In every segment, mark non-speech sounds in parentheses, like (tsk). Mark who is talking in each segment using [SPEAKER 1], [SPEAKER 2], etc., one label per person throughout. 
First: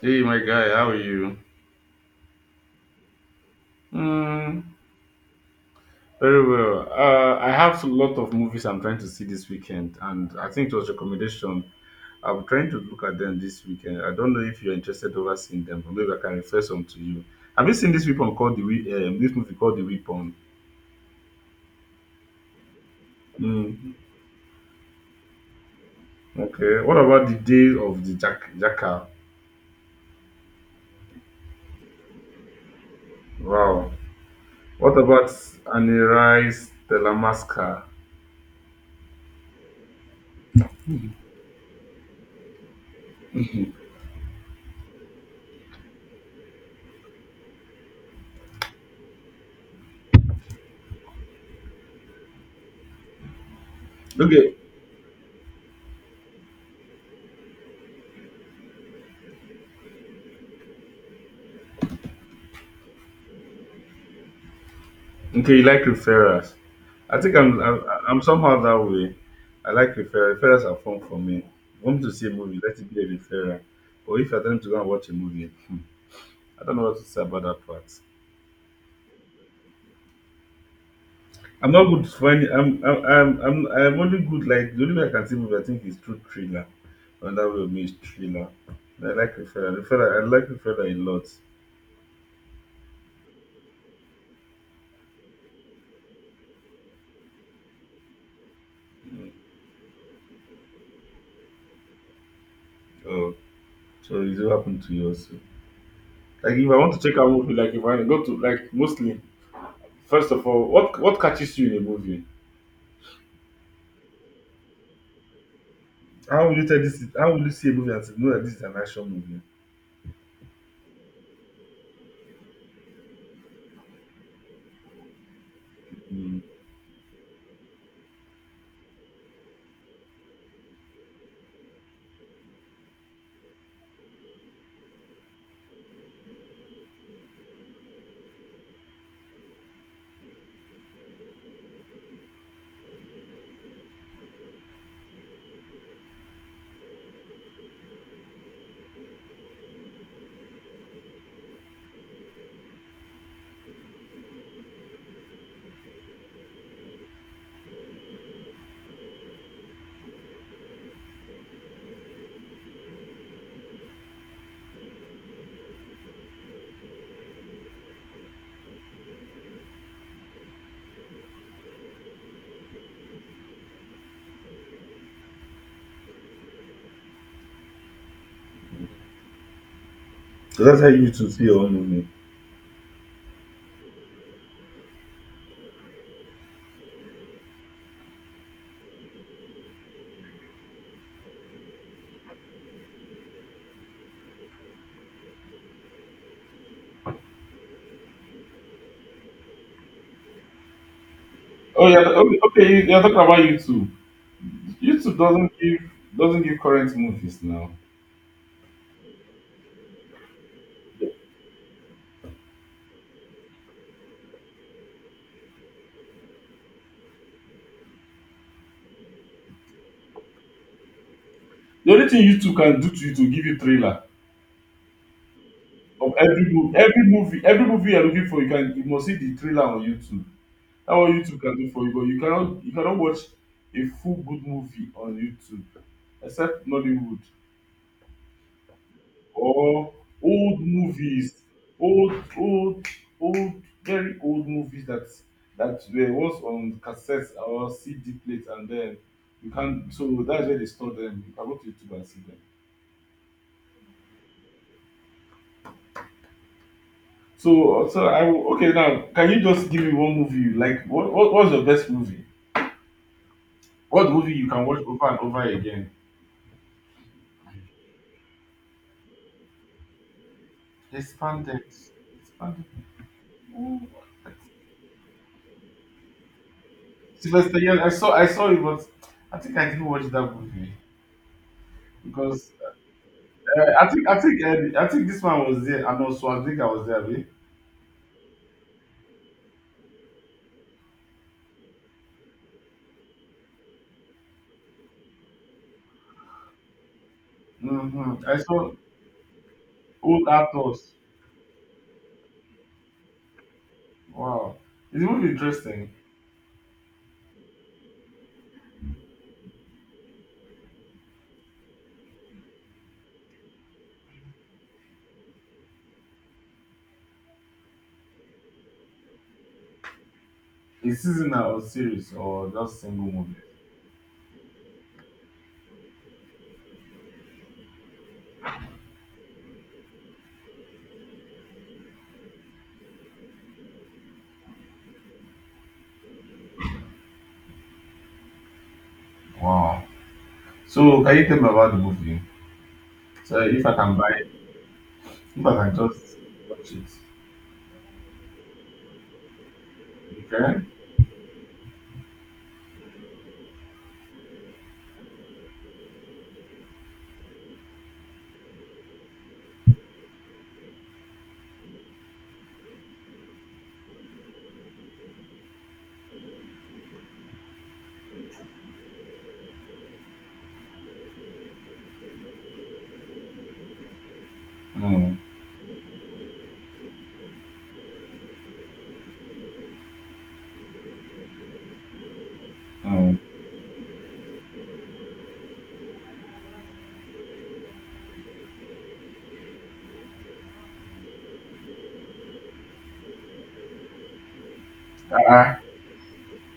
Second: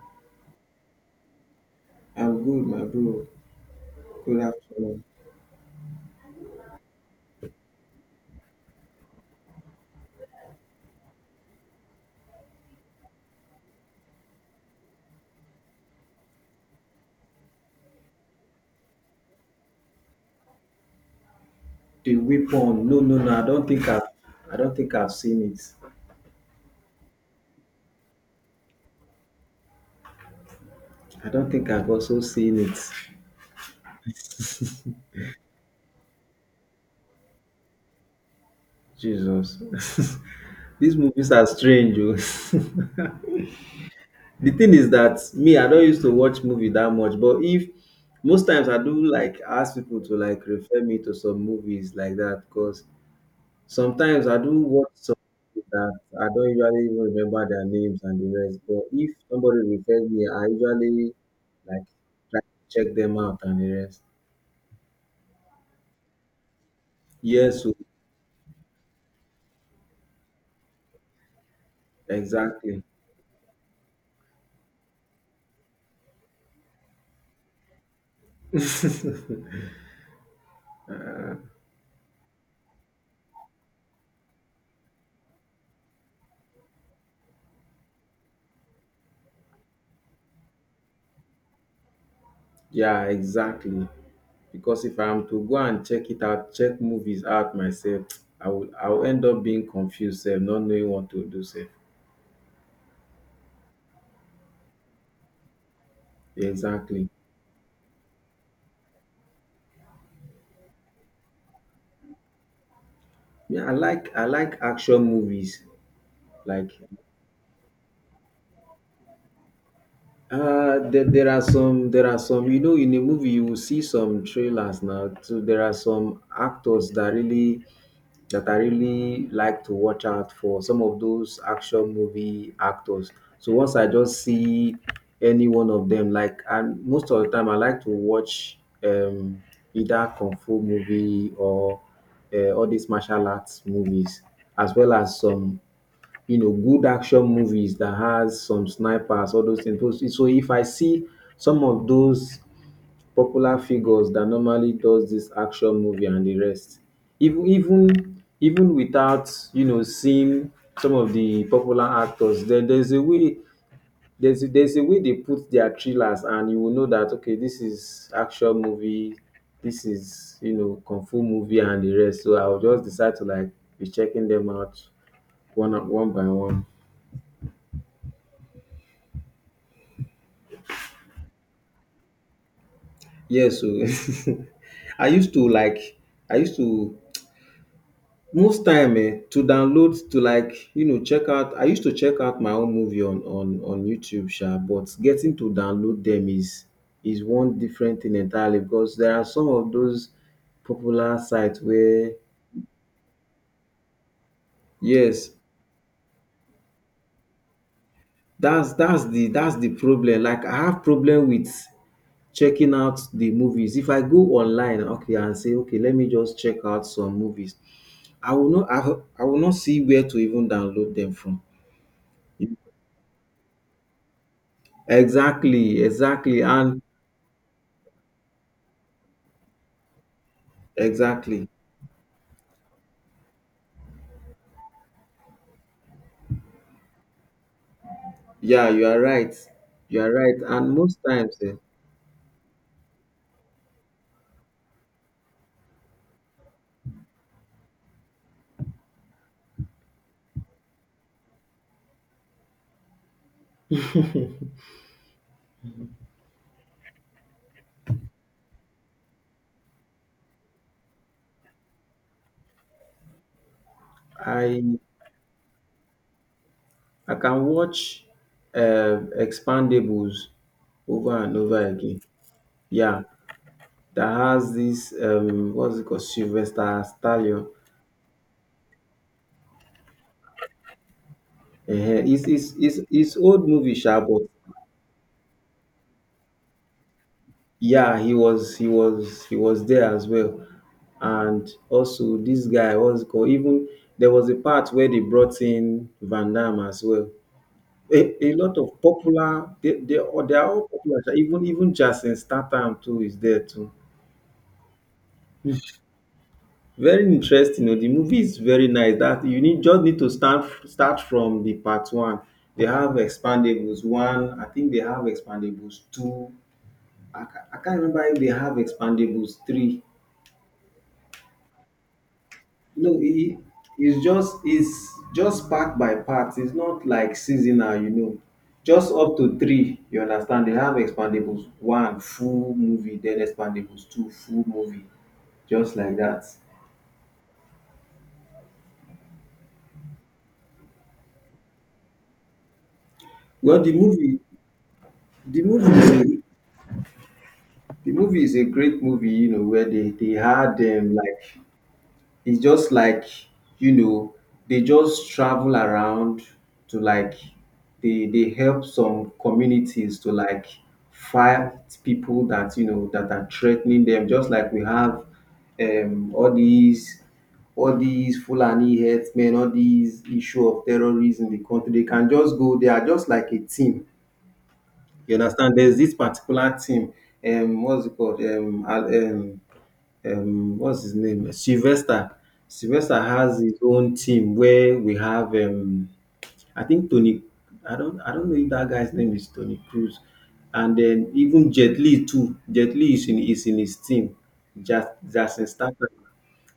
[SPEAKER 1] Hey, my guy, how are you?
[SPEAKER 2] I'm good, my bro. Good
[SPEAKER 1] Mm,
[SPEAKER 2] afternoon.
[SPEAKER 1] very well. I have a lot of movies I'm trying to see this weekend, and I think it was recommendation. I'm trying to look at them this weekend. I don't know if you're interested over seeing them, but maybe I can refer some to you. Have you seen this weapon called the this movie called the Weapon?
[SPEAKER 2] The weapon. No, no, no.
[SPEAKER 1] Mm,
[SPEAKER 2] I don't think I've seen it.
[SPEAKER 1] okay. What about the Day of the Jack Jackal?
[SPEAKER 2] I don't think I've also seen it.
[SPEAKER 1] Wow. What about Aniri's Telamaska?
[SPEAKER 2] Jesus. (laughs) These movies are strange. Oh. (laughs) The thing is that me, I don't used to watch movie that much, but if most times I do like ask people to like refer me to some movies like that, because sometimes I
[SPEAKER 1] Okay,
[SPEAKER 2] do watch some people that I don't usually even remember their names and the rest. But if somebody refers me, I usually like try to check them out and the rest.
[SPEAKER 1] Okay, you like referrals. I think I'm
[SPEAKER 2] Yes, o,
[SPEAKER 1] I'm, I'm somehow that way. I like referrals. Referrals are fun for me. If you want to see a movie, let
[SPEAKER 2] exactly.
[SPEAKER 1] it be a referral. But if you're telling to go and watch a movie, I don't know what to say about that part. I'm not good for any. I'm only good like the only way I can see movie I think is through thriller. And that will means thriller. I like referral. Referral. I like referral a lot.
[SPEAKER 2] Yeah, exactly. Because if I'm to go and check it out, check movies out myself, (tsk) I'll end up being confused, sef, not knowing what to do, sef.
[SPEAKER 1] Oh, so it's what happened to you also. Like if I want to
[SPEAKER 2] Exactly.
[SPEAKER 1] check out movie, like if I go to like mostly first of all, what catches you in a movie?
[SPEAKER 2] Yeah, I like action movies.
[SPEAKER 1] How will you
[SPEAKER 2] Like,
[SPEAKER 1] tell this? How will you see a movie and say, no, that this is an action movie?
[SPEAKER 2] there are some, you know, in a movie you will see some trailers now. So there are some
[SPEAKER 1] Mm.
[SPEAKER 2] actors that that I really like to watch out for. Some of those action movie actors. So once I just see any one of them, like, and most of the time I like to watch um either kung fu movie or all these martial arts movies, as well as some, you know, good action movies that has some snipers, all those things. So if I see some of those popular figures that normally does this action movie and the rest, even without, you know, seeing some of the popular actors, then there's a way they put their thrillers, and you will know that okay, this is action movie, this is, you know, kung fu movie and the rest. So I'll just decide to like be checking them out one by one.
[SPEAKER 1] So that's how you to see your own movie.
[SPEAKER 2] Yes, so (laughs) I used to like I used to most time to download to like, you know, check out, I used to check out my own movie on YouTube, sha, but getting to download them is one different thing entirely, because there are some of those popular sites
[SPEAKER 1] Oh yeah,
[SPEAKER 2] where,
[SPEAKER 1] okay, okay, you're talking about YouTube. YouTube
[SPEAKER 2] yes,
[SPEAKER 1] doesn't give current movies now.
[SPEAKER 2] that's the problem. Like, I have problem with checking out the movies. If I go online, okay, and say okay, let me just check out some movies, I will not see where to even download them from.
[SPEAKER 1] The only thing YouTube can do to you to give you trailer
[SPEAKER 2] Exactly,
[SPEAKER 1] of
[SPEAKER 2] exactly,
[SPEAKER 1] every movie,
[SPEAKER 2] and
[SPEAKER 1] every movie, every movie you're looking for, you can you must see the trailer on YouTube. That's what YouTube
[SPEAKER 2] exactly.
[SPEAKER 1] can do for you, but you cannot watch a full good movie on YouTube except Nollywood,
[SPEAKER 2] Yeah, you are right.
[SPEAKER 1] or
[SPEAKER 2] You are right.
[SPEAKER 1] old
[SPEAKER 2] And most times,
[SPEAKER 1] movies,
[SPEAKER 2] eh,
[SPEAKER 1] old, old, old, very old movies that that were was on cassettes or CD plate, and then you can. So that's where they store them. You can go to YouTube and see them. So, okay now. Can you just give me one movie you like? What's your best movie? What movie you
[SPEAKER 2] I
[SPEAKER 1] can watch over and over again?
[SPEAKER 2] I can watch Expandables over and
[SPEAKER 1] Expanded,
[SPEAKER 2] over again.
[SPEAKER 1] expanded.
[SPEAKER 2] Yeah,
[SPEAKER 1] Ooh.
[SPEAKER 2] that has this what's it called, Sylvester Stallone.
[SPEAKER 1] Sylvester Stallone. I saw it, but I think I didn't watch that movie
[SPEAKER 2] Uh, it's,
[SPEAKER 1] because
[SPEAKER 2] it's, it's, it's old movie, sha, but
[SPEAKER 1] I think this one was there, and also I think I was there. Abi?
[SPEAKER 2] yeah, he was there as well. And also this guy was called, even there was a part where they brought in Van Damme as well.
[SPEAKER 1] Mm-hmm.
[SPEAKER 2] A
[SPEAKER 1] I
[SPEAKER 2] lot
[SPEAKER 1] saw
[SPEAKER 2] of popular,
[SPEAKER 1] old
[SPEAKER 2] they are all
[SPEAKER 1] actors.
[SPEAKER 2] popular. Even Jason Statham too is there too.
[SPEAKER 1] Wow, is the movie interesting?
[SPEAKER 2] Very interesting. You know, the movie is very nice. That you need just need to start from the part one. They have Expandables one. I think they have Expandables two. I can't remember if they have Expandables three.
[SPEAKER 1] Is seasonal or series or just
[SPEAKER 2] No,
[SPEAKER 1] single movie?
[SPEAKER 2] he is just it's just part by part. It's not like seasonal, you know. Just up to three, you understand? They have Expandables one full movie, then Expandables two full movie, just like that.
[SPEAKER 1] Wow. So can you tell me about the movie? So
[SPEAKER 2] Well,
[SPEAKER 1] if I can buy, it,
[SPEAKER 2] the
[SPEAKER 1] if I can
[SPEAKER 2] movie is
[SPEAKER 1] just
[SPEAKER 2] a,
[SPEAKER 1] watch it,
[SPEAKER 2] the movie is a great movie, you know, where they had
[SPEAKER 1] okay?
[SPEAKER 2] like, it's just like, you know, they just travel around to like they help some communities to like fight people that, you know, that are threatening them, just like we have um all these all these Fulani herdsmen, all these issue of terrorism in the country. They can just go. They are just like a team. You
[SPEAKER 1] Mm,
[SPEAKER 2] understand? There's this particular team. What's it called? What's his name? Sylvester. Sylvester
[SPEAKER 1] mm.
[SPEAKER 2] has his own team where we have I think Tony I don't know if that guy's name is Tony Cruz. And then even Jet Li too. Jet Li is in his team. Just Jason
[SPEAKER 1] Ah,
[SPEAKER 2] Statham.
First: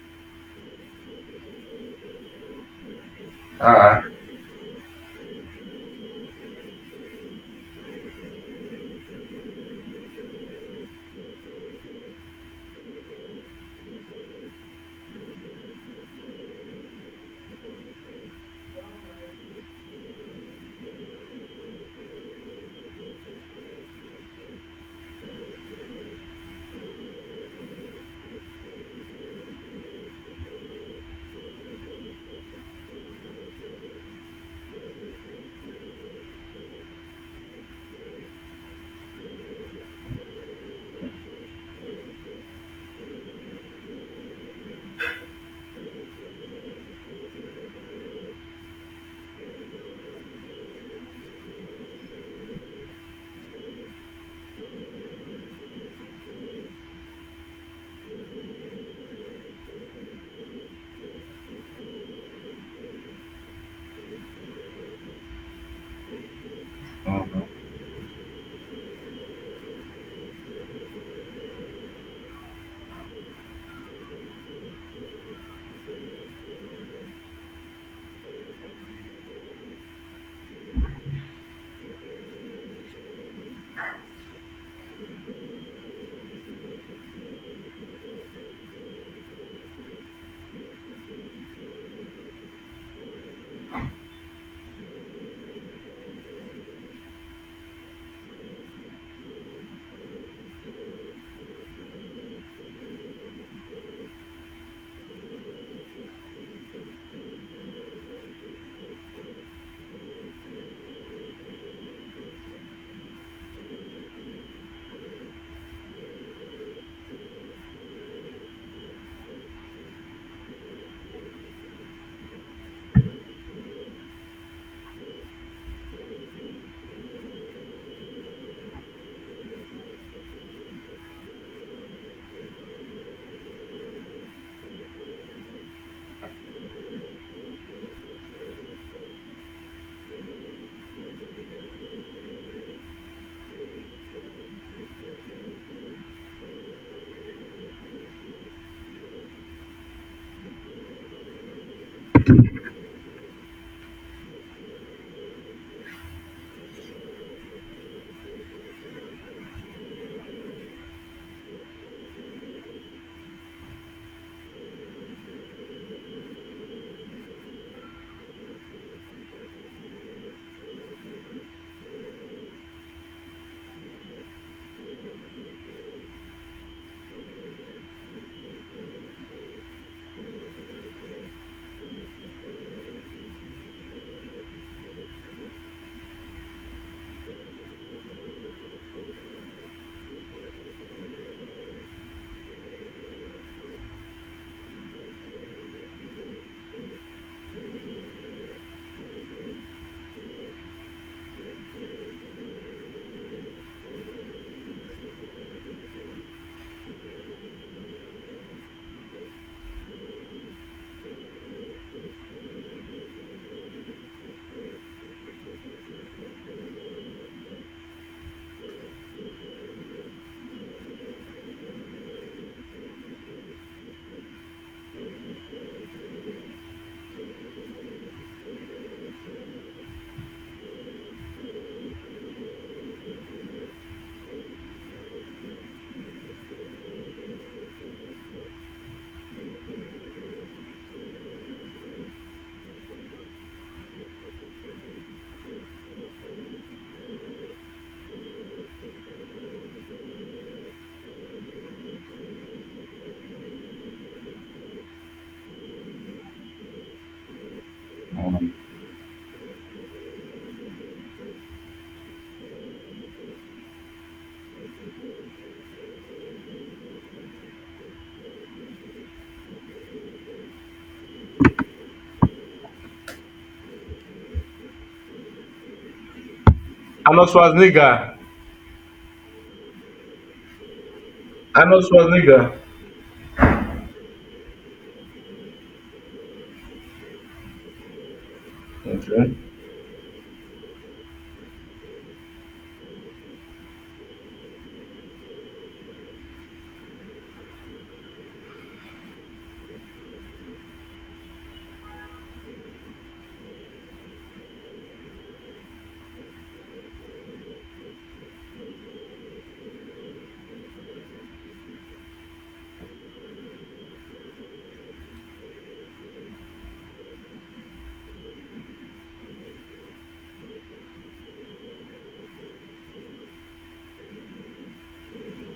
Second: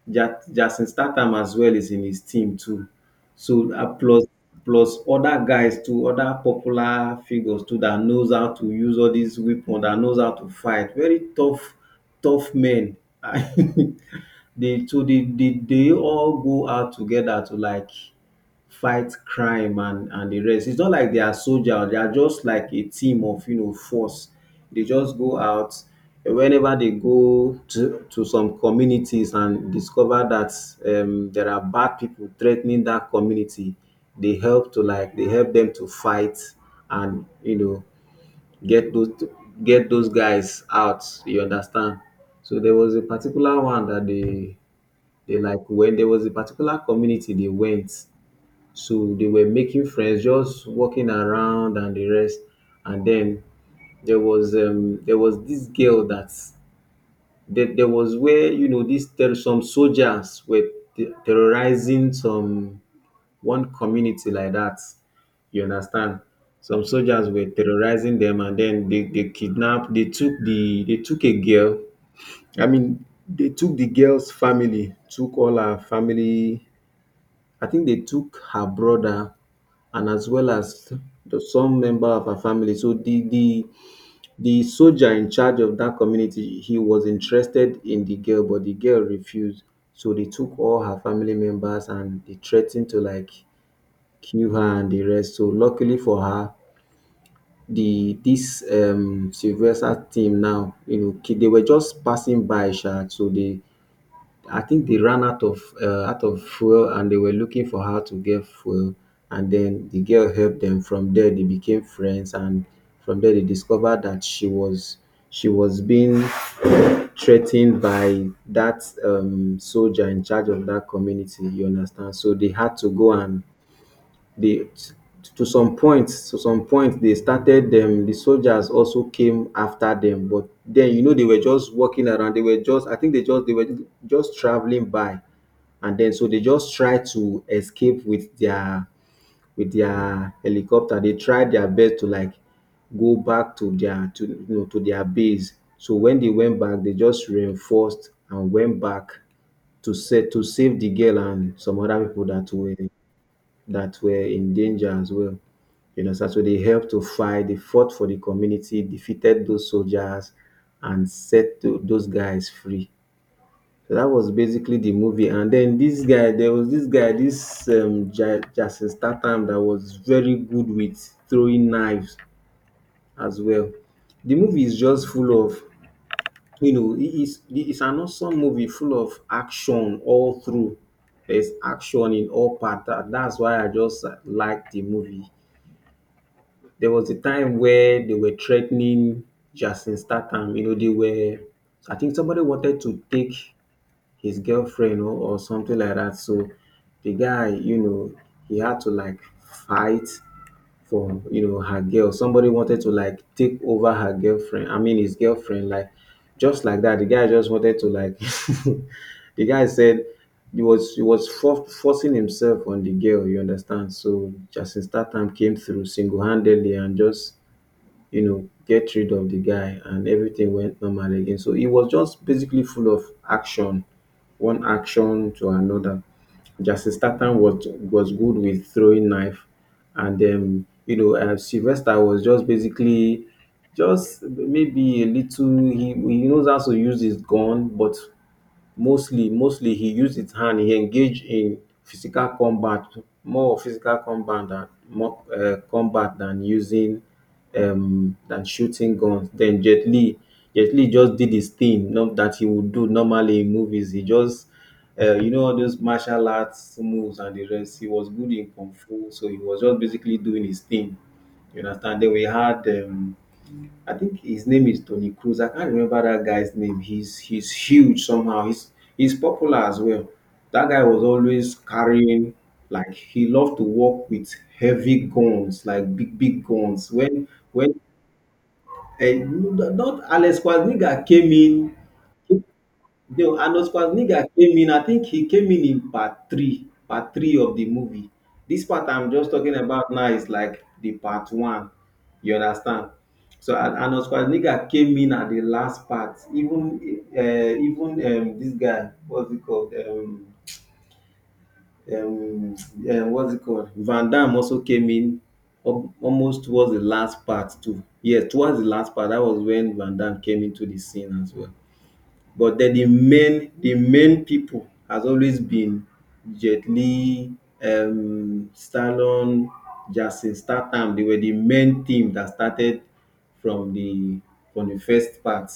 [SPEAKER 2] Jason Statham as well is in his team too. So
[SPEAKER 1] ah.
[SPEAKER 2] plus other guys too, other popular figures too, that knows how to use all these weapons, that knows how to fight. Very tough, tough men. (laughs) they so they all go out together to like fight crime and the rest. It's not like they are soldiers. They are just like a team of, you know, force. They just go out whenever they go to some communities and discover that there are bad people threatening that community. They help them to fight, and, you know, get those get those guys out. You understand? So there was a particular one that they like, when there was a particular community they went, so they were making friends, just walking around and the rest. And then there was this girl that, there was where, you know, this. There Some soldiers were terrorizing some one community like that. You understand? Some soldiers
[SPEAKER 1] Mm,
[SPEAKER 2] were terrorizing them, and then they kidnapped. They took a girl. I mean, they took the girl's family, took all her family. I think they took her brother and as well as the some member of her family. So the soldier in charge of that community, he was interested in the girl, but the girl refused. So they took all her family members and they threatened to like kill her and the rest. So luckily for her, the this Sylvester team now, you know, they were just passing by, sha, so they, I think they ran out of fuel, and they were looking for how to get fuel. And then the girl helped them. From there, they became friends, and from there, they discovered that she was, she was being threatened by that soldier in charge of that community. You understand? So they had to go, and they, to some point, they started them, the soldiers also came after them, but then, you know, they were just walking around. They were just, I think they were just traveling by. And then, so they just tried to escape with their, helicopter. They tried their best to like go back to their, to you know to their base. So when they went back, they just reinforced and went back to set to save the girl and some other people that were, that were in danger as well. You understand? So they helped to fight, they fought for the community, defeated those soldiers, and set those guys free. So that was basically the movie. And then this guy, there was this guy, this Jason Statham, that was very good with throwing knives as well. The movie is just full of, you know, it is it's an awesome movie full of action all through. There's action in all parts. That's why I just like the movie. There was a time where they were threatening Jason Statham. You know, they were I think somebody wanted to take his girlfriend, or something like that. So the guy, you know, he had to like fight for, you know, her girl. Somebody wanted to like take over her girlfriend. I mean his girlfriend, like, just like that. The guy just wanted to like (laughs) the guy said he was, he was forcing himself on the girl, you understand? So Justin Statham came through single handedly and just, you know, get rid of the guy, and everything went normal again. So it was just basically full of action, one action to another. Jason Statham was good with throwing knife, and then, you know, Sylvester was just basically just maybe a little. He knows how to use his gun, but mostly he used his hand he engaged in physical combat, more of physical combat than more combat, than using than shooting guns. Then Jet Li just did his thing. Not that he would do normally in movies, he just, you know, all those martial arts moves and the rest. He was good in
[SPEAKER 1] mm.
[SPEAKER 2] kung fu, so he was just basically doing his thing. You understand? Then we had I think his name is Tony Cruz. I can't remember that guy's name. He's huge somehow. He's popular as well. That guy was always carrying, like, he loved to walk with heavy guns, like big, big guns. When,
[SPEAKER 1] Arnold Schwarzenegger.
[SPEAKER 2] not Alex Quadriga came in.
[SPEAKER 1] Arnold Schwarzenegger.
[SPEAKER 2] No, Arnold Schwarzenegger came in. I think he came in part three of the movie. This part I'm just
[SPEAKER 1] Okay.
[SPEAKER 2] talking about now is like the part one. You understand? So Arnold Schwarzenegger came in at the last part. Even even this guy, what's it called? Um, what's it called? Van Damme also came in almost towards the last part too. Yes, towards the last part. That was when Van Damme came into the scene as well. But then the main people has always been Jet Li, Stallone, Jason Statham. They were the main team that started from the from the first part.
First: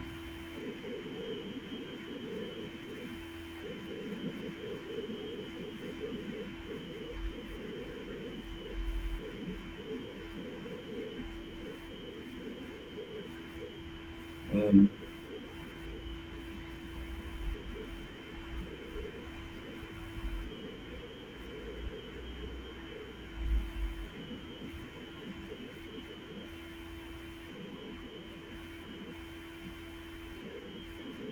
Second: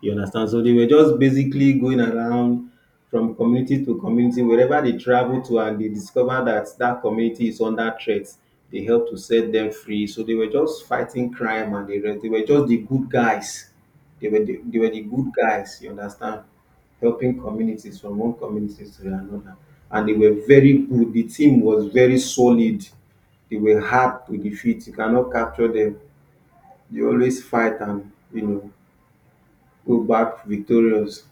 [SPEAKER 2] You understand? So they were just basically going around from community to community, wherever they travel to, and they discover that that community is under threat. They help to set them free. So they were just fighting crime and the rest. They were just the good guys. They were
[SPEAKER 1] Mm.
[SPEAKER 2] the good guys, you understand, helping communities from one community to another. And they were very good. The team was very solid. They were hard to defeat. You cannot capture them. They always fight and, you know, go back victorious.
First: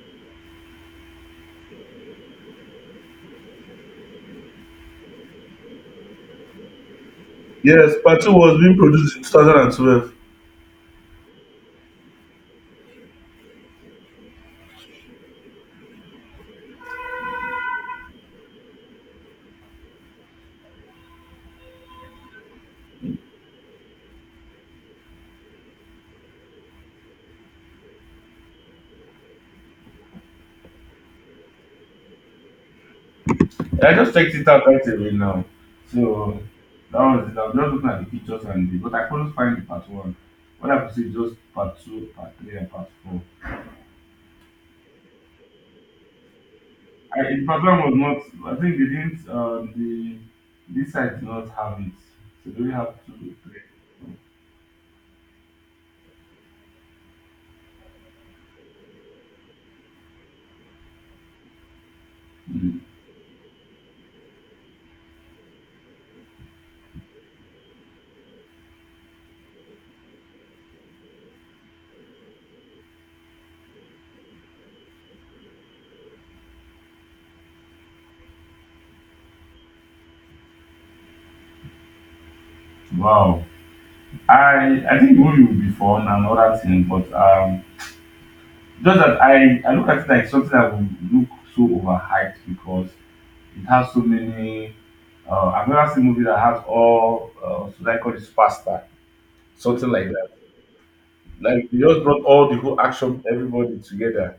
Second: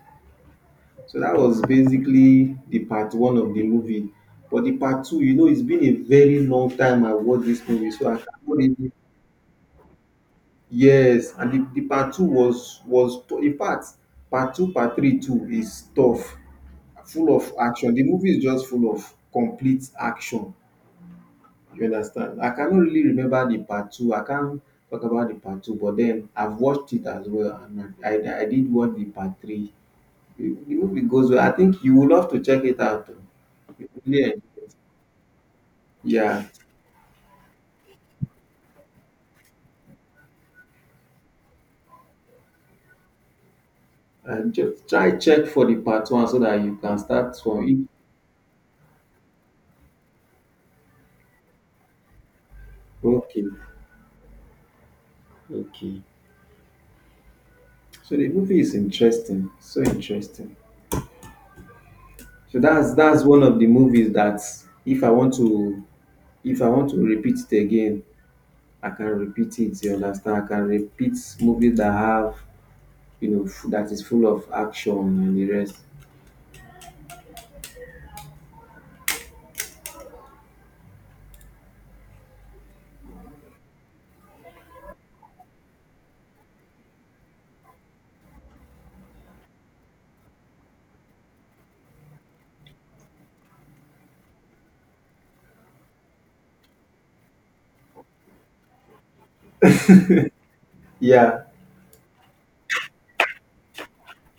[SPEAKER 2] So that was basically the part one of the movie. But the part two, you know, it's been a very long time I watched this movie,
[SPEAKER 1] Yes,
[SPEAKER 2] so I
[SPEAKER 1] part
[SPEAKER 2] can't
[SPEAKER 1] two was being
[SPEAKER 2] really...
[SPEAKER 1] produced in 2012.
[SPEAKER 2] Yes. And the part two was in fact, part two, part three too is tough, full of action. The movie is just full of complete action. You understand? I cannot really remember the part two. I can't talk about the part two, but then I've watched it as well, and I did watch the part three. The movie goes well. I think you will love to check it out. Oh, you
[SPEAKER 1] I
[SPEAKER 2] will
[SPEAKER 1] just
[SPEAKER 2] really
[SPEAKER 1] checked
[SPEAKER 2] enjoy
[SPEAKER 1] it out
[SPEAKER 2] it.
[SPEAKER 1] right away now. So
[SPEAKER 2] Yeah,
[SPEAKER 1] that was it. I was just looking at the pictures and the, but I couldn't find the part one. What I could see is just part two, part three, and part four.
[SPEAKER 2] and just try check for the part one so that you can
[SPEAKER 1] I,
[SPEAKER 2] start
[SPEAKER 1] the part
[SPEAKER 2] from
[SPEAKER 1] one
[SPEAKER 2] it.
[SPEAKER 1] was not. I think they didn't. The this side did not have it. So they only have two,
[SPEAKER 2] Okay,
[SPEAKER 1] three.
[SPEAKER 2] okay. So the movie is interesting. So
[SPEAKER 1] Mm.
[SPEAKER 2] that's one of the movies that if I want to if I want to repeat it again I can repeat it, you understand, I can repeat movies that have, you know, that is full of action and the rest.
[SPEAKER 1] Wow. I think the movie will be fun and all that thing, but just that I look at it like something that will look so overhyped because it has so many I've never seen a movie that has all, should I call it faster, something like that.
[SPEAKER 2] Yeah.
[SPEAKER 1] Like, they just brought all the whole action, everybody together.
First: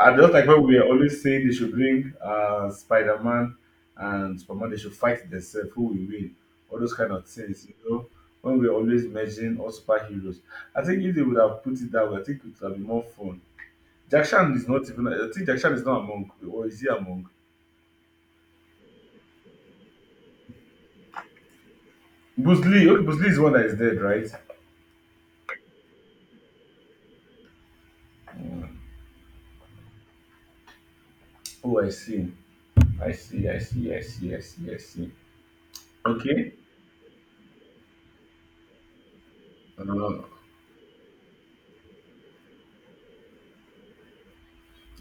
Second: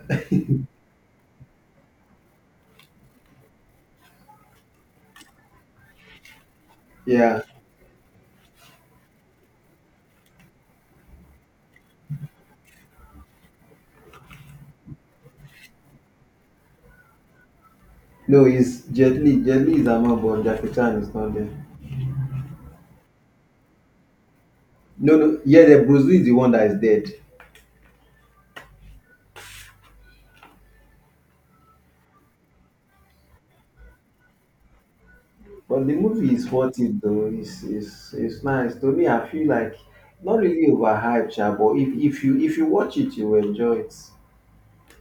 [SPEAKER 1] And just like when we are always saying they should bring Spider Man and Superman, they should fight themselves, who will win, all those kind of
[SPEAKER 2] Yeah.
[SPEAKER 1] things, you know. When we're always measuring all superheroes, I think if they would have put it that way, I think it would have been more fun. Jack Chan is not even, I think Jack Chan is not among, or is he among?
[SPEAKER 2] No, it's Jet Li is among, but Jackie Chan is not there.
[SPEAKER 1] Bruce Lee, okay, Bruce Lee is the one that is dead, right?
[SPEAKER 2] No, yeah, the Bruce Lee is the one that is dead.
[SPEAKER 1] Oh, I see. I see, I see, I see, I see, I see.
[SPEAKER 2] But the movie is
[SPEAKER 1] Okay.
[SPEAKER 2] worth it though. It's nice to me. I feel like
[SPEAKER 1] Uh,
[SPEAKER 2] not really overhyped sha, but if you watch it you will enjoy it.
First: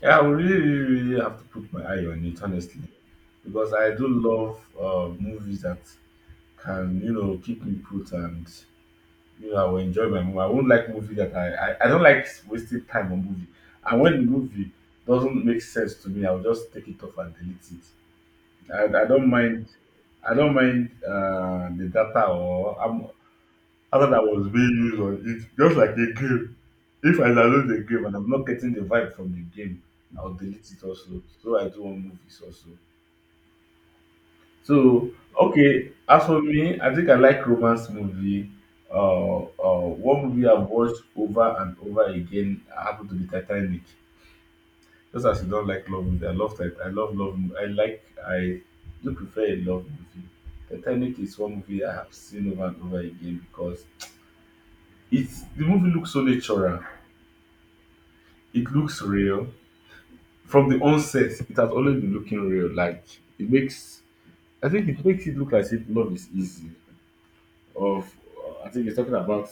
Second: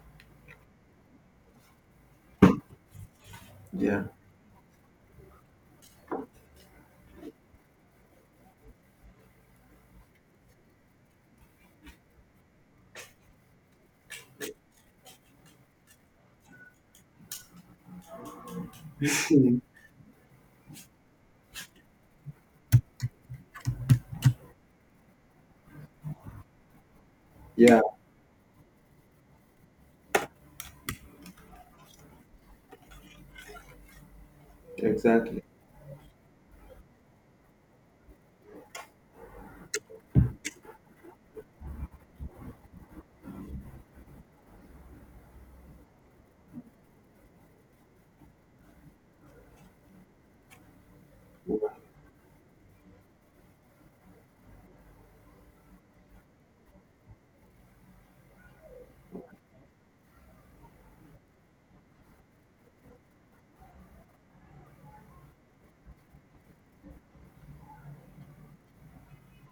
[SPEAKER 1] yeah, I will really, really, really have to put my eye on it, honestly, because I
[SPEAKER 2] Yeah.
[SPEAKER 1] do love movies that can, you know, keep me put and, you know, I will enjoy my movie. I won't like movie that I don't like wasting time on movie. And when the movie doesn't make sense to me, I'll just take it off and delete it. I, I don't mind I don't mind the data or I'm after that was being used on it, just like a game. If I download the
[SPEAKER 2] Yeah,
[SPEAKER 1] game and I'm not getting the vibe from the game, I'll delete it also. So I do want movies also. So
[SPEAKER 2] exactly.
[SPEAKER 1] okay, as for me, I think I like romance movie. One movie I've watched over and over again happened to be Titanic. Just as you don't like love movie, I love love. I like I do prefer a love movie. Titanic is one movie I have seen over and over again because it's the movie looks so natural. It looks real. From the onset, it has always been looking real. Like it makes, I think it makes it look as if love is easy. Of, I think it's talking about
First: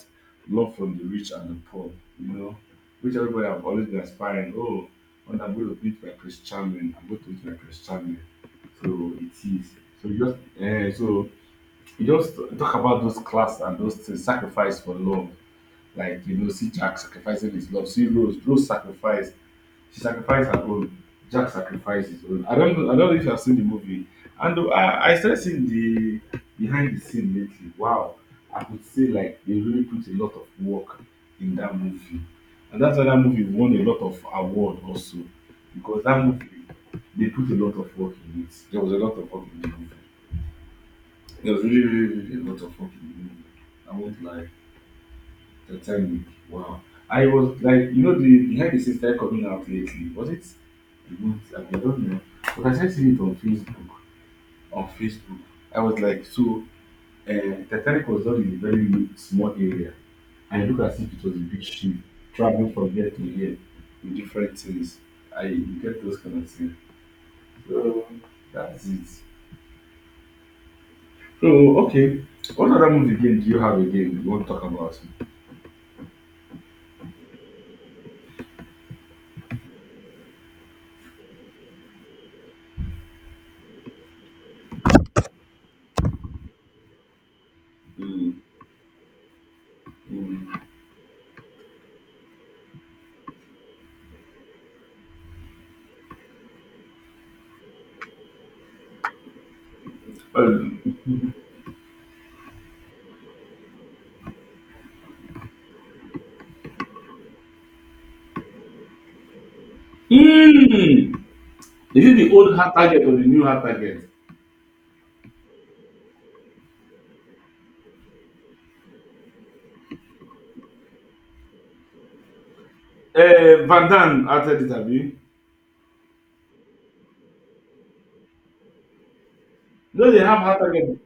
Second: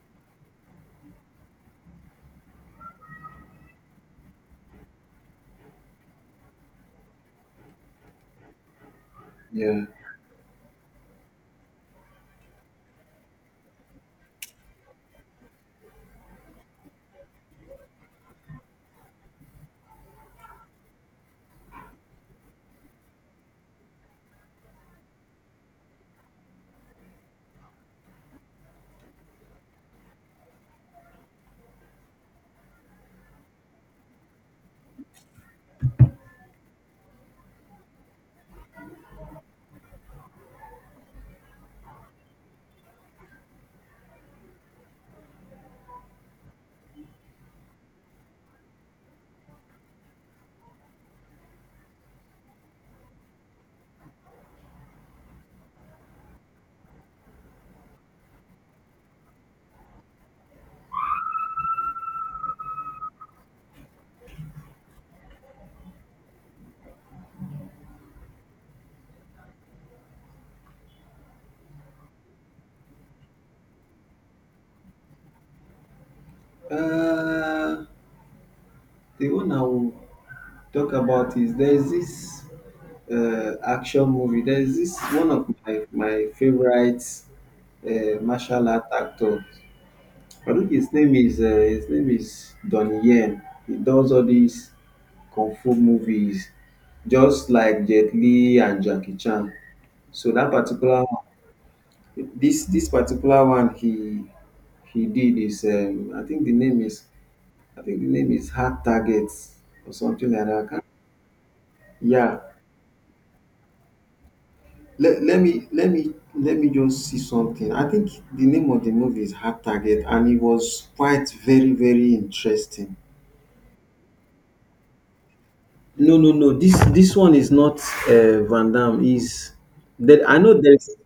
[SPEAKER 1] love from the rich and the poor. You know, which everybody have always been aspiring. Oh, when I'm going to meet my Prince Charming, I'm going to meet my Prince Charming. So it is.
[SPEAKER 2] Yeah.
[SPEAKER 1] So you just talk about those class and those things, sacrifice for love. Like you know, see Jack sacrificing his love, see Rose sacrifice she sacrificed her own. Jack sacrificed his own. I don't know. I don't know if you have seen the movie. And I started seeing the behind the scene lately. Wow, I could say like they really put a lot of work in that movie, and that's why that movie won a lot of award also because that movie they put a lot of work in it. There was a lot of work in the movie. There was really, really, really a lot of work in the movie. I won't lie. The time, wow. I was like, you know, the behind the scenes started coming out lately. Was it a month ago? I don't know. But I started seeing it on Facebook. On Facebook, I was like, so Titanic was done in a very small area, and it looked as if it was a big ship traveling from here to here with different things. I you get those kind of things. So that's it. So okay, what other movie game do you have again you want to talk about?
[SPEAKER 2] uh the one I will talk about is there is this action movie. There is this one of my favorite
[SPEAKER 1] Mm.
[SPEAKER 2] martial art actor. I
[SPEAKER 1] Mm.
[SPEAKER 2] think his name is Donnie Yen. He does all these kung fu movies, just like Jet Li and Jackie Chan. So that
[SPEAKER 1] Well,
[SPEAKER 2] particular one, this particular one he did is I think the name is... I think the name is Hard Targets or something like that. I can't...
[SPEAKER 1] mm. Is it the
[SPEAKER 2] Yeah.
[SPEAKER 1] old hard target or the new hard target?
[SPEAKER 2] Let me just see something. I think the name of the movie is Hard Target and it was quite very, very interesting.
[SPEAKER 1] Van Damme after this abi. You
[SPEAKER 2] No. This one is not Van Damme. Is
[SPEAKER 1] know they
[SPEAKER 2] that I
[SPEAKER 1] have
[SPEAKER 2] know
[SPEAKER 1] hard
[SPEAKER 2] there's...
[SPEAKER 1] target.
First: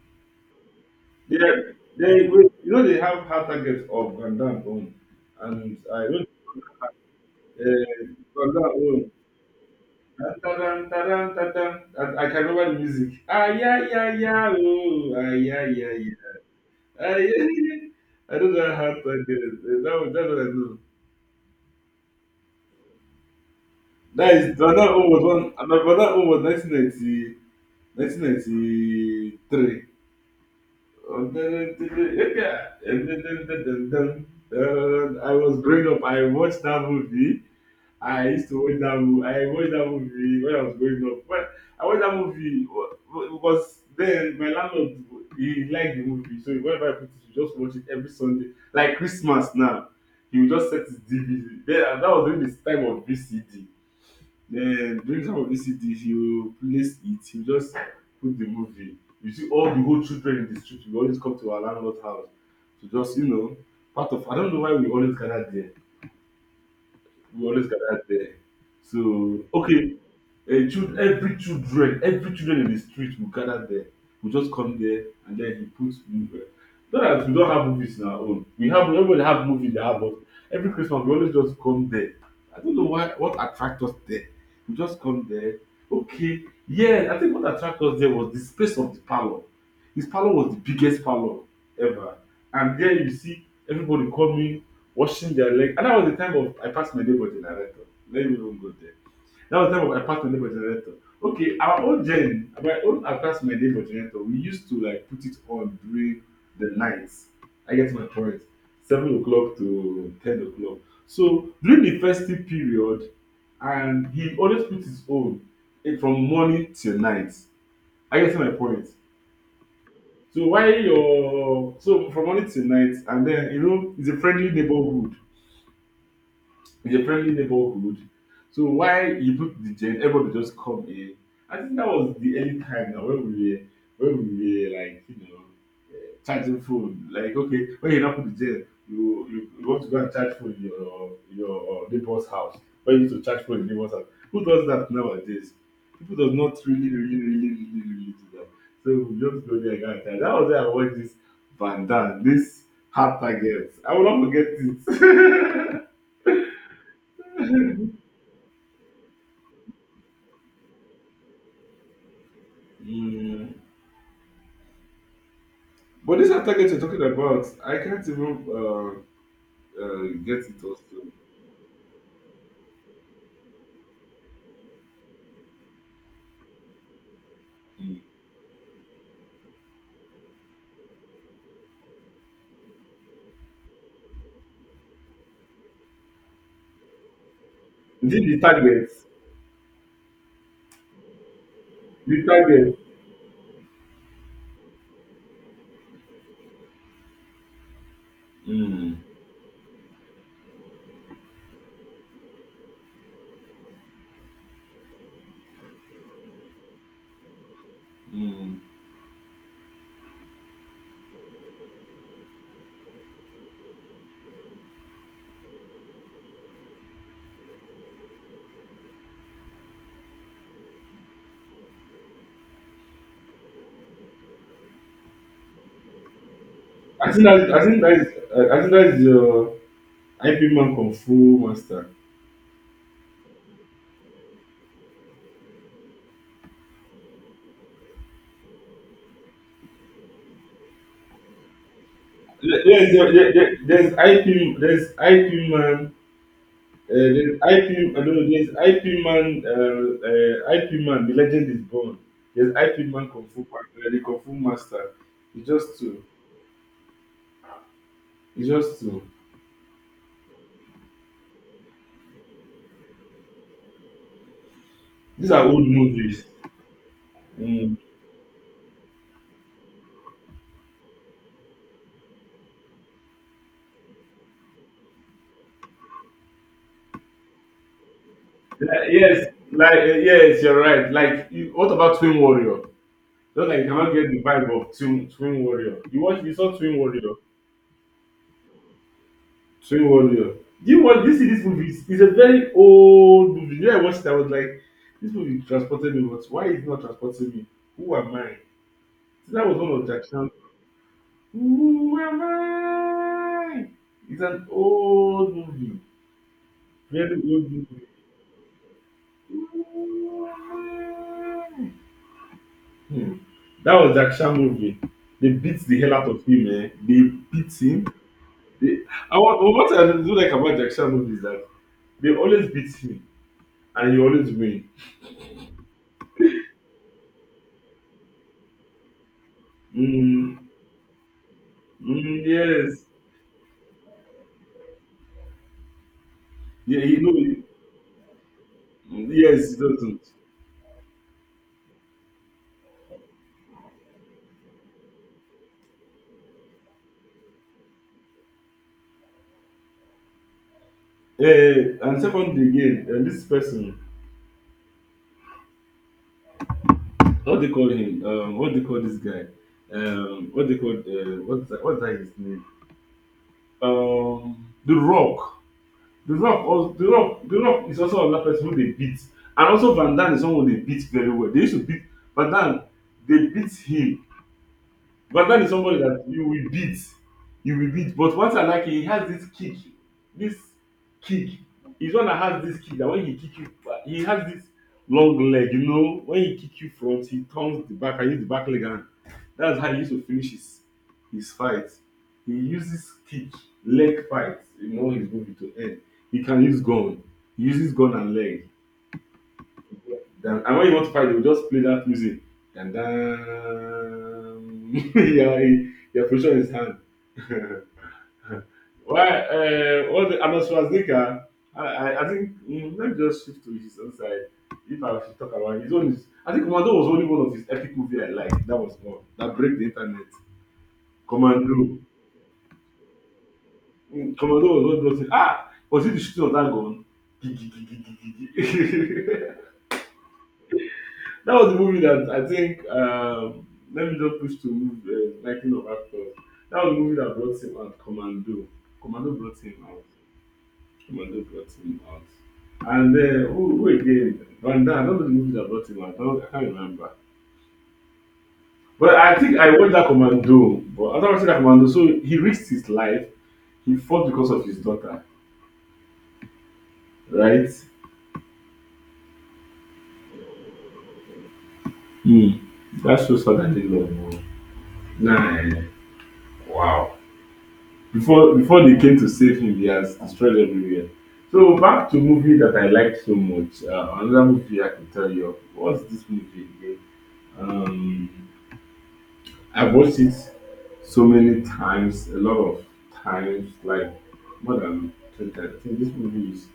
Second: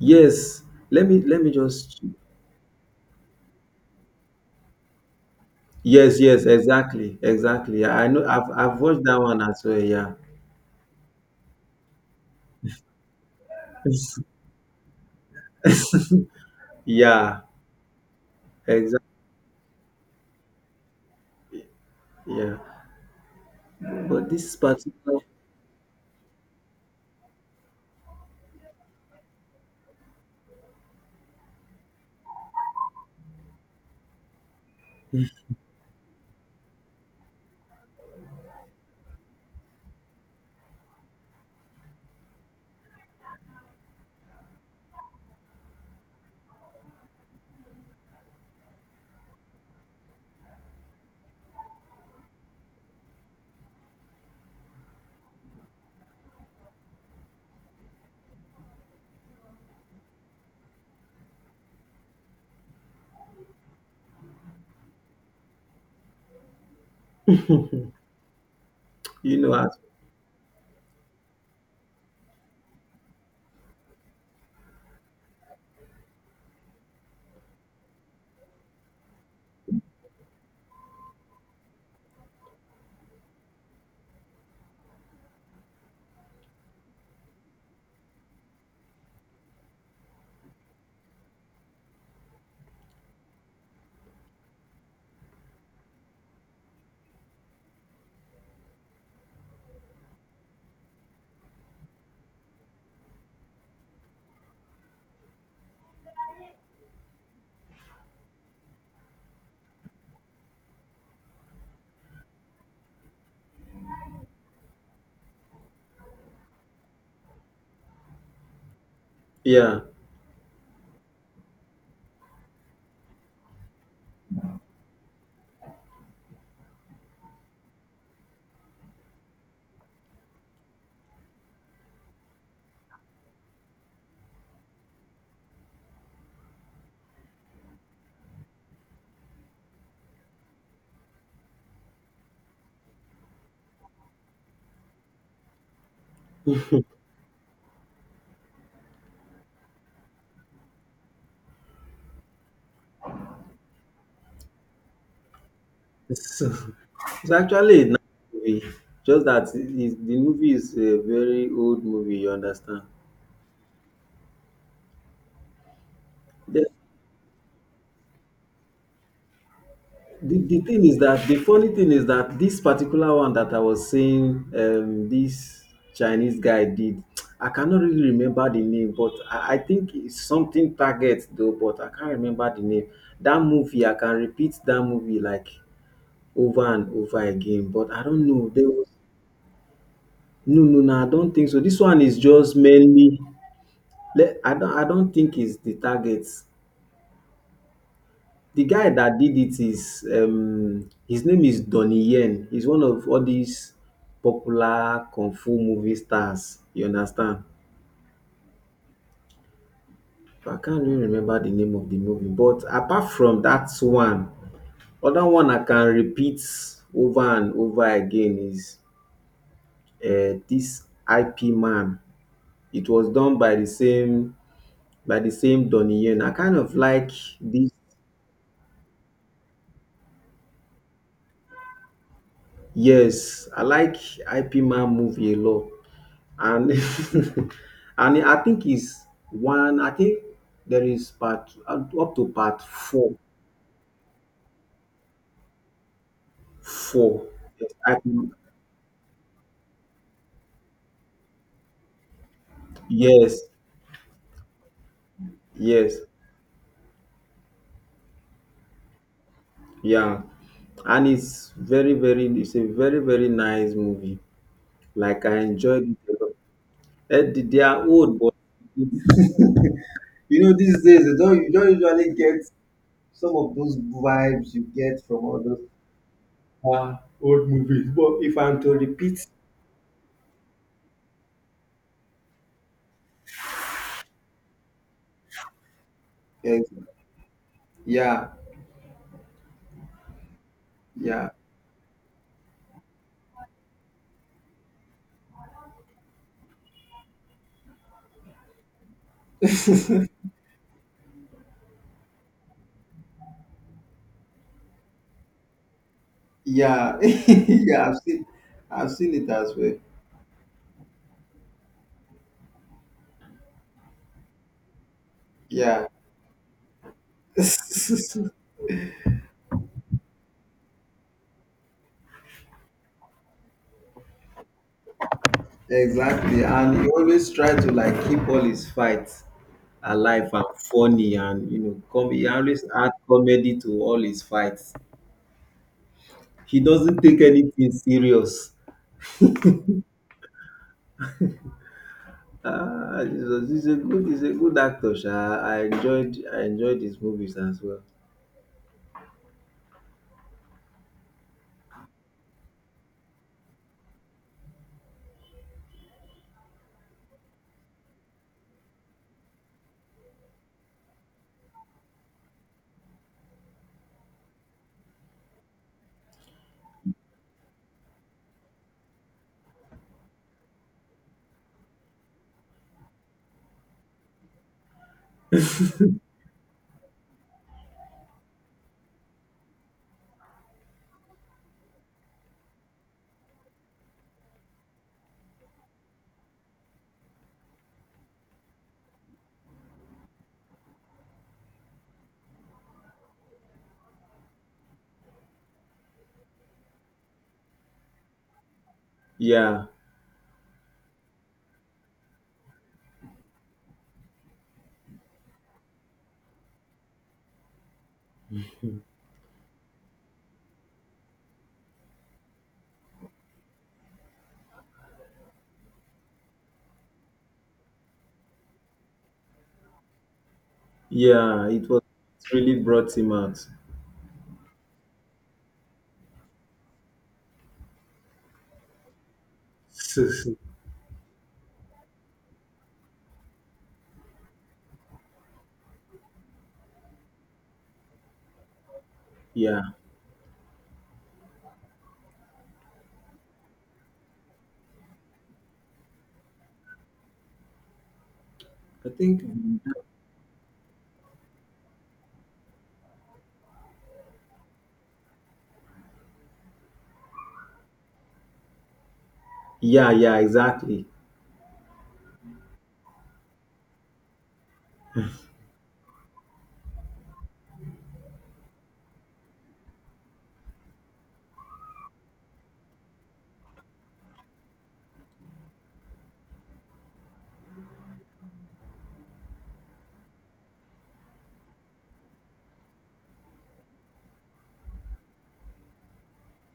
[SPEAKER 2] Yes. Let me
[SPEAKER 1] They,
[SPEAKER 2] let me just...
[SPEAKER 1] you know they have hard target of Van Damme own. And I
[SPEAKER 2] Yes,
[SPEAKER 1] don't
[SPEAKER 2] yes, exactly, exactly. Yeah, I
[SPEAKER 1] uh,
[SPEAKER 2] know
[SPEAKER 1] Van Damme
[SPEAKER 2] I've watched
[SPEAKER 1] own.
[SPEAKER 2] that one as well. Yeah.
[SPEAKER 1] Ta-dam, ta-dam, ta-dam. I can remember the music. Ah, yeah, yeah, yeah, oh, ah, yeah, yeah, yeah.
[SPEAKER 2] (laughs)
[SPEAKER 1] Ah,
[SPEAKER 2] yeah,
[SPEAKER 1] yeah, yeah. (laughs) I don't know how
[SPEAKER 2] exactly.
[SPEAKER 1] to get it. Eh, that was, that's what I know.
[SPEAKER 2] Yeah. But
[SPEAKER 1] That
[SPEAKER 2] this
[SPEAKER 1] is, Van Damme own
[SPEAKER 2] particular...
[SPEAKER 1] was one, my Van Damme own was 1990, 1993. I was growing up. I watched that movie. I used to watch that movie. I watched that movie when I was growing up. Well, I watched that movie because then my landlord he liked the movie, so whenever I put it, he just watch it every Sunday, like Christmas now. He would just set his DVD. Then that was during this time of VCD. Then during some of these cities, you place it, you just put the movie. You see all the whole children in the street will always come to our landlord's house to just, you know, part of I don't know why we always gather there. We always gather there.
[SPEAKER 2] you
[SPEAKER 1] So
[SPEAKER 2] know,
[SPEAKER 1] okay, a child every children in the street will gather there, we just come there and then he puts movie, not that we don't have movies in our own, we have, everybody have movie they have, but every Christmas we always just come there. I don't know why what attract us there, we just come there. Okay, yeah, I think what attract us there was the space of the parlour. His parlour was the biggest parlour ever, and there you see everybody coming, washing their leg, and that was the time of I passed my day for generator. Let me even go there, that was the time I passed my neighbor generator. Okay, our own gen, my own I passed my neighbor generator. We used to like put it on during the nights. I get my point. 7:00 to 10:00. So during the festive period, and he always put his own from morning till night. I get my point.
[SPEAKER 2] yeah.
[SPEAKER 1] So why your so from morning till night, and then you know it's a friendly neighborhood. In a friendly neighborhood. So why you put the gen, everybody just come in. I think that was the early time now when we were like you know charging phone. Like okay, when you now put the gen, you want to go and charge phone in your neighbor's house. When you need to charge phone in neighbor's house, who does that nowadays? People does not really do that. So we just go there and go and charge. That was where I watched this Van Damme, this hard target. I will not forget
[SPEAKER 2] (laughs) It's
[SPEAKER 1] it.
[SPEAKER 2] actually a
[SPEAKER 1] (laughs)
[SPEAKER 2] nice movie, just that the movie is a very old movie, you understand?
[SPEAKER 1] Mm. But this
[SPEAKER 2] The,
[SPEAKER 1] target you're talking about, I can't even
[SPEAKER 2] the,
[SPEAKER 1] get
[SPEAKER 2] the
[SPEAKER 1] it
[SPEAKER 2] thing
[SPEAKER 1] also.
[SPEAKER 2] is that the funny thing is that this particular one that I was saying, this Chinese guy did, I cannot
[SPEAKER 1] Mm.
[SPEAKER 2] really remember the name, but I think it's something Target though, but I can't remember the name. That movie, I can repeat that movie like over and over again, but I
[SPEAKER 1] Is it
[SPEAKER 2] don't
[SPEAKER 1] the
[SPEAKER 2] know. There was...
[SPEAKER 1] target?
[SPEAKER 2] no, no, no, I don't think so. This one is
[SPEAKER 1] The
[SPEAKER 2] just
[SPEAKER 1] target.
[SPEAKER 2] mainly... I don't... I don't think it's the target. The guy
[SPEAKER 1] Mm.
[SPEAKER 2] that did it is his name is Donnie Yen. He's one of all these popular kung fu movie stars. You understand?
[SPEAKER 1] Mm.
[SPEAKER 2] I can't really remember the name of the movie. But apart from that one, other one I can repeat over and over again is this IP Man. It was done by the same Donnie Yen. I kind of
[SPEAKER 1] I
[SPEAKER 2] like
[SPEAKER 1] think that I
[SPEAKER 2] this.
[SPEAKER 1] think that is I think that is your IP man kung fu master.
[SPEAKER 2] Yes, I like IP Man movie a lot, and (laughs) and I think it's one. I think there is part up to part
[SPEAKER 1] There- There's
[SPEAKER 2] four.
[SPEAKER 1] your- there, there, there's IP there's IP man.
[SPEAKER 2] Four.
[SPEAKER 1] There's IP,
[SPEAKER 2] Yes,
[SPEAKER 1] I
[SPEAKER 2] IP
[SPEAKER 1] don't know,
[SPEAKER 2] Man.
[SPEAKER 1] there's IP man, IP man, the legend is born. There's IP man Kung
[SPEAKER 2] Yes,
[SPEAKER 1] Fu, the Kung Fu master. It's just
[SPEAKER 2] yes,
[SPEAKER 1] two. It's just two.
[SPEAKER 2] yeah, and it's very, very. It's a very, very nice movie. Like
[SPEAKER 1] These
[SPEAKER 2] I
[SPEAKER 1] are old
[SPEAKER 2] enjoyed it a
[SPEAKER 1] movies.
[SPEAKER 2] lot. Eh, they
[SPEAKER 1] Mm.
[SPEAKER 2] are old, but you know these days you don't usually get some of those vibes you get from all those, Uh, old movies. But if I'm to
[SPEAKER 1] Yeah. Yes,
[SPEAKER 2] repeat...
[SPEAKER 1] like yes, you're right. Like, you, what about Twin Warrior? Not like you cannot get the vibe of Twin Warrior. You watch, you saw
[SPEAKER 2] Eh,
[SPEAKER 1] Twin Warrior.
[SPEAKER 2] yeah,
[SPEAKER 1] Twin Warrior. Do you watch? This
[SPEAKER 2] yeah,
[SPEAKER 1] this movie is it's a very old movie. When I watched it, I was like, this movie transported me. But why is it not transporting me? Who am I? So that was one of Jack
[SPEAKER 2] (laughs)
[SPEAKER 1] Chan. Who am I? It's an old movie.
[SPEAKER 2] yeah, (laughs)
[SPEAKER 1] Very old movie.
[SPEAKER 2] yeah. I've seen it as well.
[SPEAKER 1] Who am I? Hmm. That was the action movie. They beat the
[SPEAKER 2] Yeah,
[SPEAKER 1] hell out of him, eh? They
[SPEAKER 2] (laughs)
[SPEAKER 1] beat him.
[SPEAKER 2] exactly.
[SPEAKER 1] They, I want, what I do like about the action movie is that they always beat him and he always win.
[SPEAKER 2] And he always try to like keep all his fights alive
[SPEAKER 1] Mm.
[SPEAKER 2] and funny, and you know,
[SPEAKER 1] Mm,
[SPEAKER 2] he always
[SPEAKER 1] yes.
[SPEAKER 2] add comedy to all his fights. He
[SPEAKER 1] Yeah, he
[SPEAKER 2] doesn't take
[SPEAKER 1] know.
[SPEAKER 2] anything serious.
[SPEAKER 1] Yes, he doesn't.
[SPEAKER 2] Ah, he's a good actor sha. I enjoyed his movies as well.
[SPEAKER 1] And second again, this person, what they call him? What they call this guy? What they call? What's that, what's that his name? The Rock. The Rock, was, the Rock is also another person who they beat, and also Van Dam is someone they beat very well. They used to beat Van Dam. They beat him. Van Dijk is somebody that you will beat. You will beat. But once I like, he has this kick. This kick. He's one that has this kick that when he kick you, he has this long leg, you know. When he kick you front, he turns the back and use the back leg and that's how he used to finish his fight. He uses kick, leg fight in all his movie to end. He can use gun. He uses gun and leg.
[SPEAKER 2] Yeah.
[SPEAKER 1] Then, and when you want to fight, they will just play that music. And then (laughs) your position is hand. (laughs) Why? What? The, Arnold Schwarzenegger. I think mm, let me just shift to his own side. If I should talk about his own, is- I think Commando was only one of his epic movie I liked. That was one that break the internet.
[SPEAKER 2] Yeah, it
[SPEAKER 1] Commando.
[SPEAKER 2] was... it really brought him out.
[SPEAKER 1] Mm, Commando was one of those. Ah, was it the shooting of that gun? (laughs)
[SPEAKER 2] (laughs)
[SPEAKER 1] That was the movie that I think. Let me just push to move the liking of actors. That was the movie that brought him out. Commando. Commando brought
[SPEAKER 2] Yeah,
[SPEAKER 1] him out. Commando brought him out. And then who again? Van Damme. I don't know the movie that brought him out. I, don't, I can't remember.
[SPEAKER 2] I
[SPEAKER 1] But I
[SPEAKER 2] think.
[SPEAKER 1] think I watched that Commando. But I after watching that Commando, so he risked his life. He fought because of his daughter, right?
[SPEAKER 2] Yeah, yeah, exactly.
[SPEAKER 1] Hmm. That shows how that they love. Nah, nah, nah. Wow. Before they came to save him, he has destroyed everywhere. So back to movie that I liked so much. Another movie I can tell you of. What's this movie again? Um, I've watched it so many times, a lot of times, like more than 20 times. I think this movie is.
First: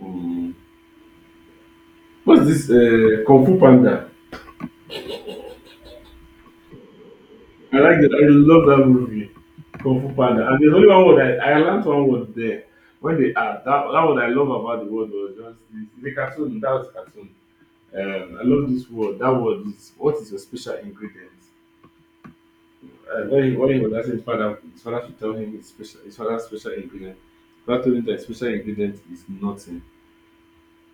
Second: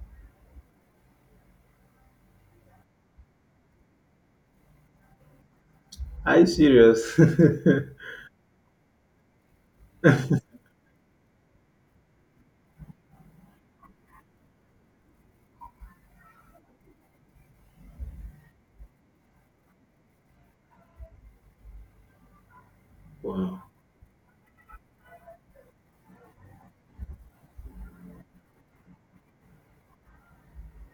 [SPEAKER 1] Um, what's this? Kung Fu Panda.
[SPEAKER 2] Are you serious?
[SPEAKER 1] I like that. I really love that movie, Kung Fu Panda. And there's only one word I learned one word there. When they asked, that, that what I love about the word was just this. The cartoon, that was cartoon. I love this word. That word is what is your special ingredient?
[SPEAKER 2] (laughs)
[SPEAKER 1] When, he,
[SPEAKER 2] wow.
[SPEAKER 1] when he was asking his father should tell him his special, his father's special ingredient. Father told him that his special ingredient is nothing.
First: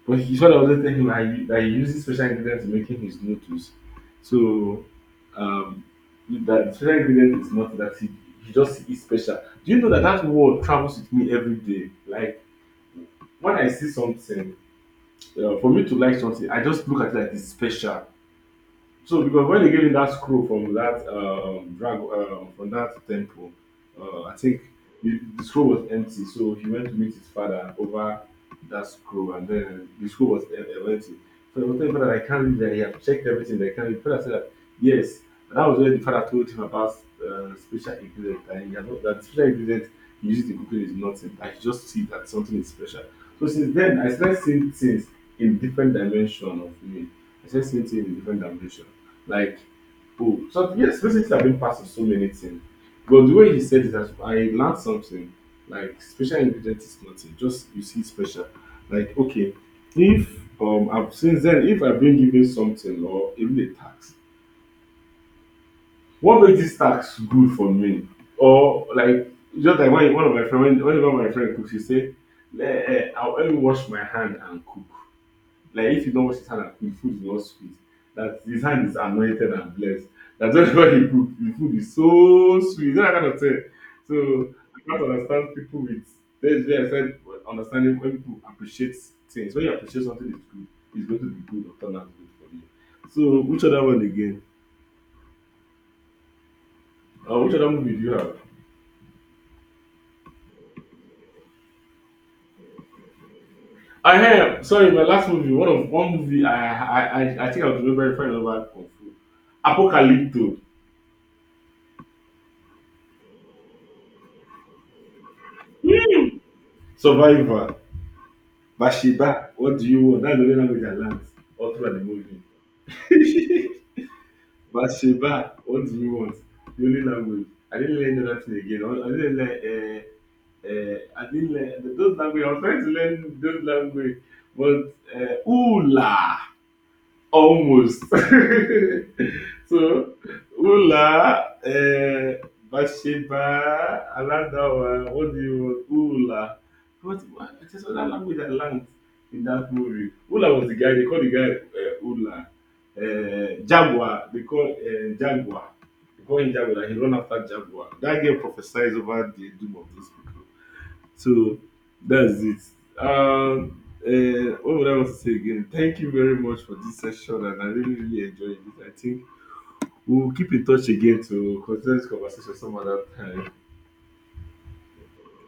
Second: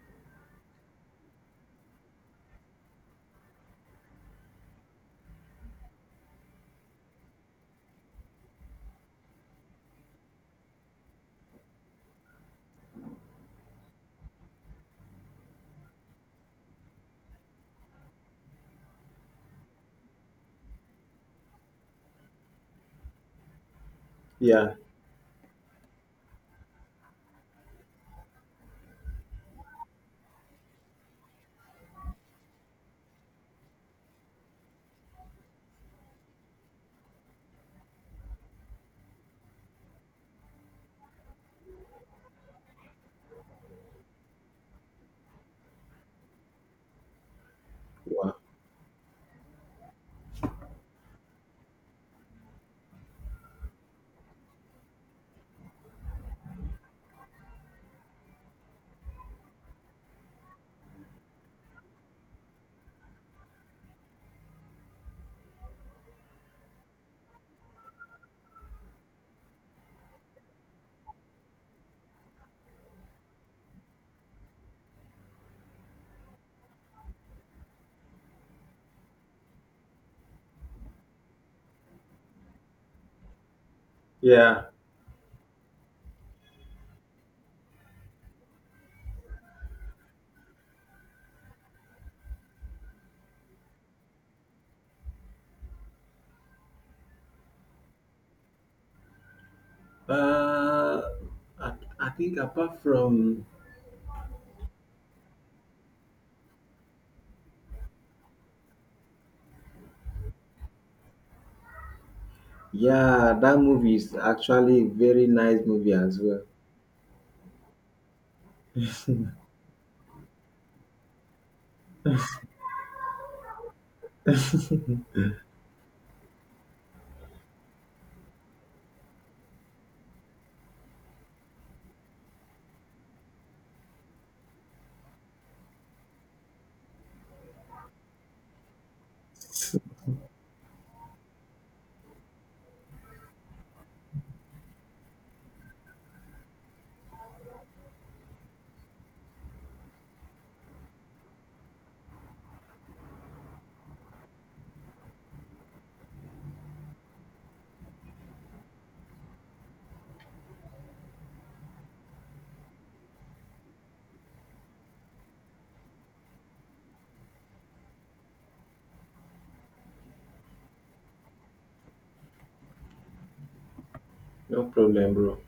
[SPEAKER 1] But he's one of those things him he, that he uses special ingredients in making his noodles. So um, that special ingredient is not that he just is special. Do you know that that word travels with me every day? Like when I see something, for me to like something, I just look at it like it's special. So because when they gave him that scroll from that drag from that temple, I think
[SPEAKER 2] Yeah.
[SPEAKER 1] the scroll was empty. So he went to meet his father over that scroll, and then the scroll was empty. So he was telling father, I can't read that. He have checked everything. They can't read. Father said, that, yes. And that was when the father told him about special ingredient, and he had not, that special ingredient he used in cooking is nothing. I just see that something is special. So since then, I started seeing things in different dimension of me. I started seeing things in
[SPEAKER 2] Wow.
[SPEAKER 1] different dimension. Like, boom. So yes, Felicity have been part of so many things. But the way he said it, I learned something. Like special ingredient is nothing. Just you see special. Like okay, if I've, since then if I've been given something or even a tax, what makes this tax good for me? Or like just like when one of my friend whenever my friend cooks, he say, "Nah, "Eh, eh, I'll only wash my hand and cook." Like if you don't wash his hand and cook, food is not sweet. That his hand is anointed and blessed. That whenever he cook, the food is so sweet. You know that kind of thing. So
[SPEAKER 2] Yeah.
[SPEAKER 1] I can't understand people with that's where I said understanding when people appreciate things. When you appreciate something it's good, it's going to be good or turn out good for you. So which other one again? Which other movie do you have?
[SPEAKER 2] Uh, I, I think apart from...
[SPEAKER 1] I have sorry, my last movie, one movie I think I was very very fond of that Kung Fu. Apocalypto,
[SPEAKER 2] yeah, that movie is actually a very nice movie as well.
[SPEAKER 1] Survivor. Bathsheba, what do you want? That's the only language I learned all throughout the movie. (laughs) Bathsheba, what do you want? The only language. I didn't learn another again. I didn't learn. I didn't learn those language. I was trying to learn those language, but ooh la. Almost. (laughs) So, Ula, Bathsheba, Aladawa, what do you want? Ula. What, it is other language I learned in that movie. Ula was the guy, they call the guy Ula. Jaguar. They call him Jaguar, like he run after Jaguar. That guy prophesies over the doom of those people. So that's it. Um, what would I want to say again? Thank you very much for this session, and I really, really enjoyed it. I think we'll keep in touch again to continue this conversation some other time.
[SPEAKER 2] No problem, bro.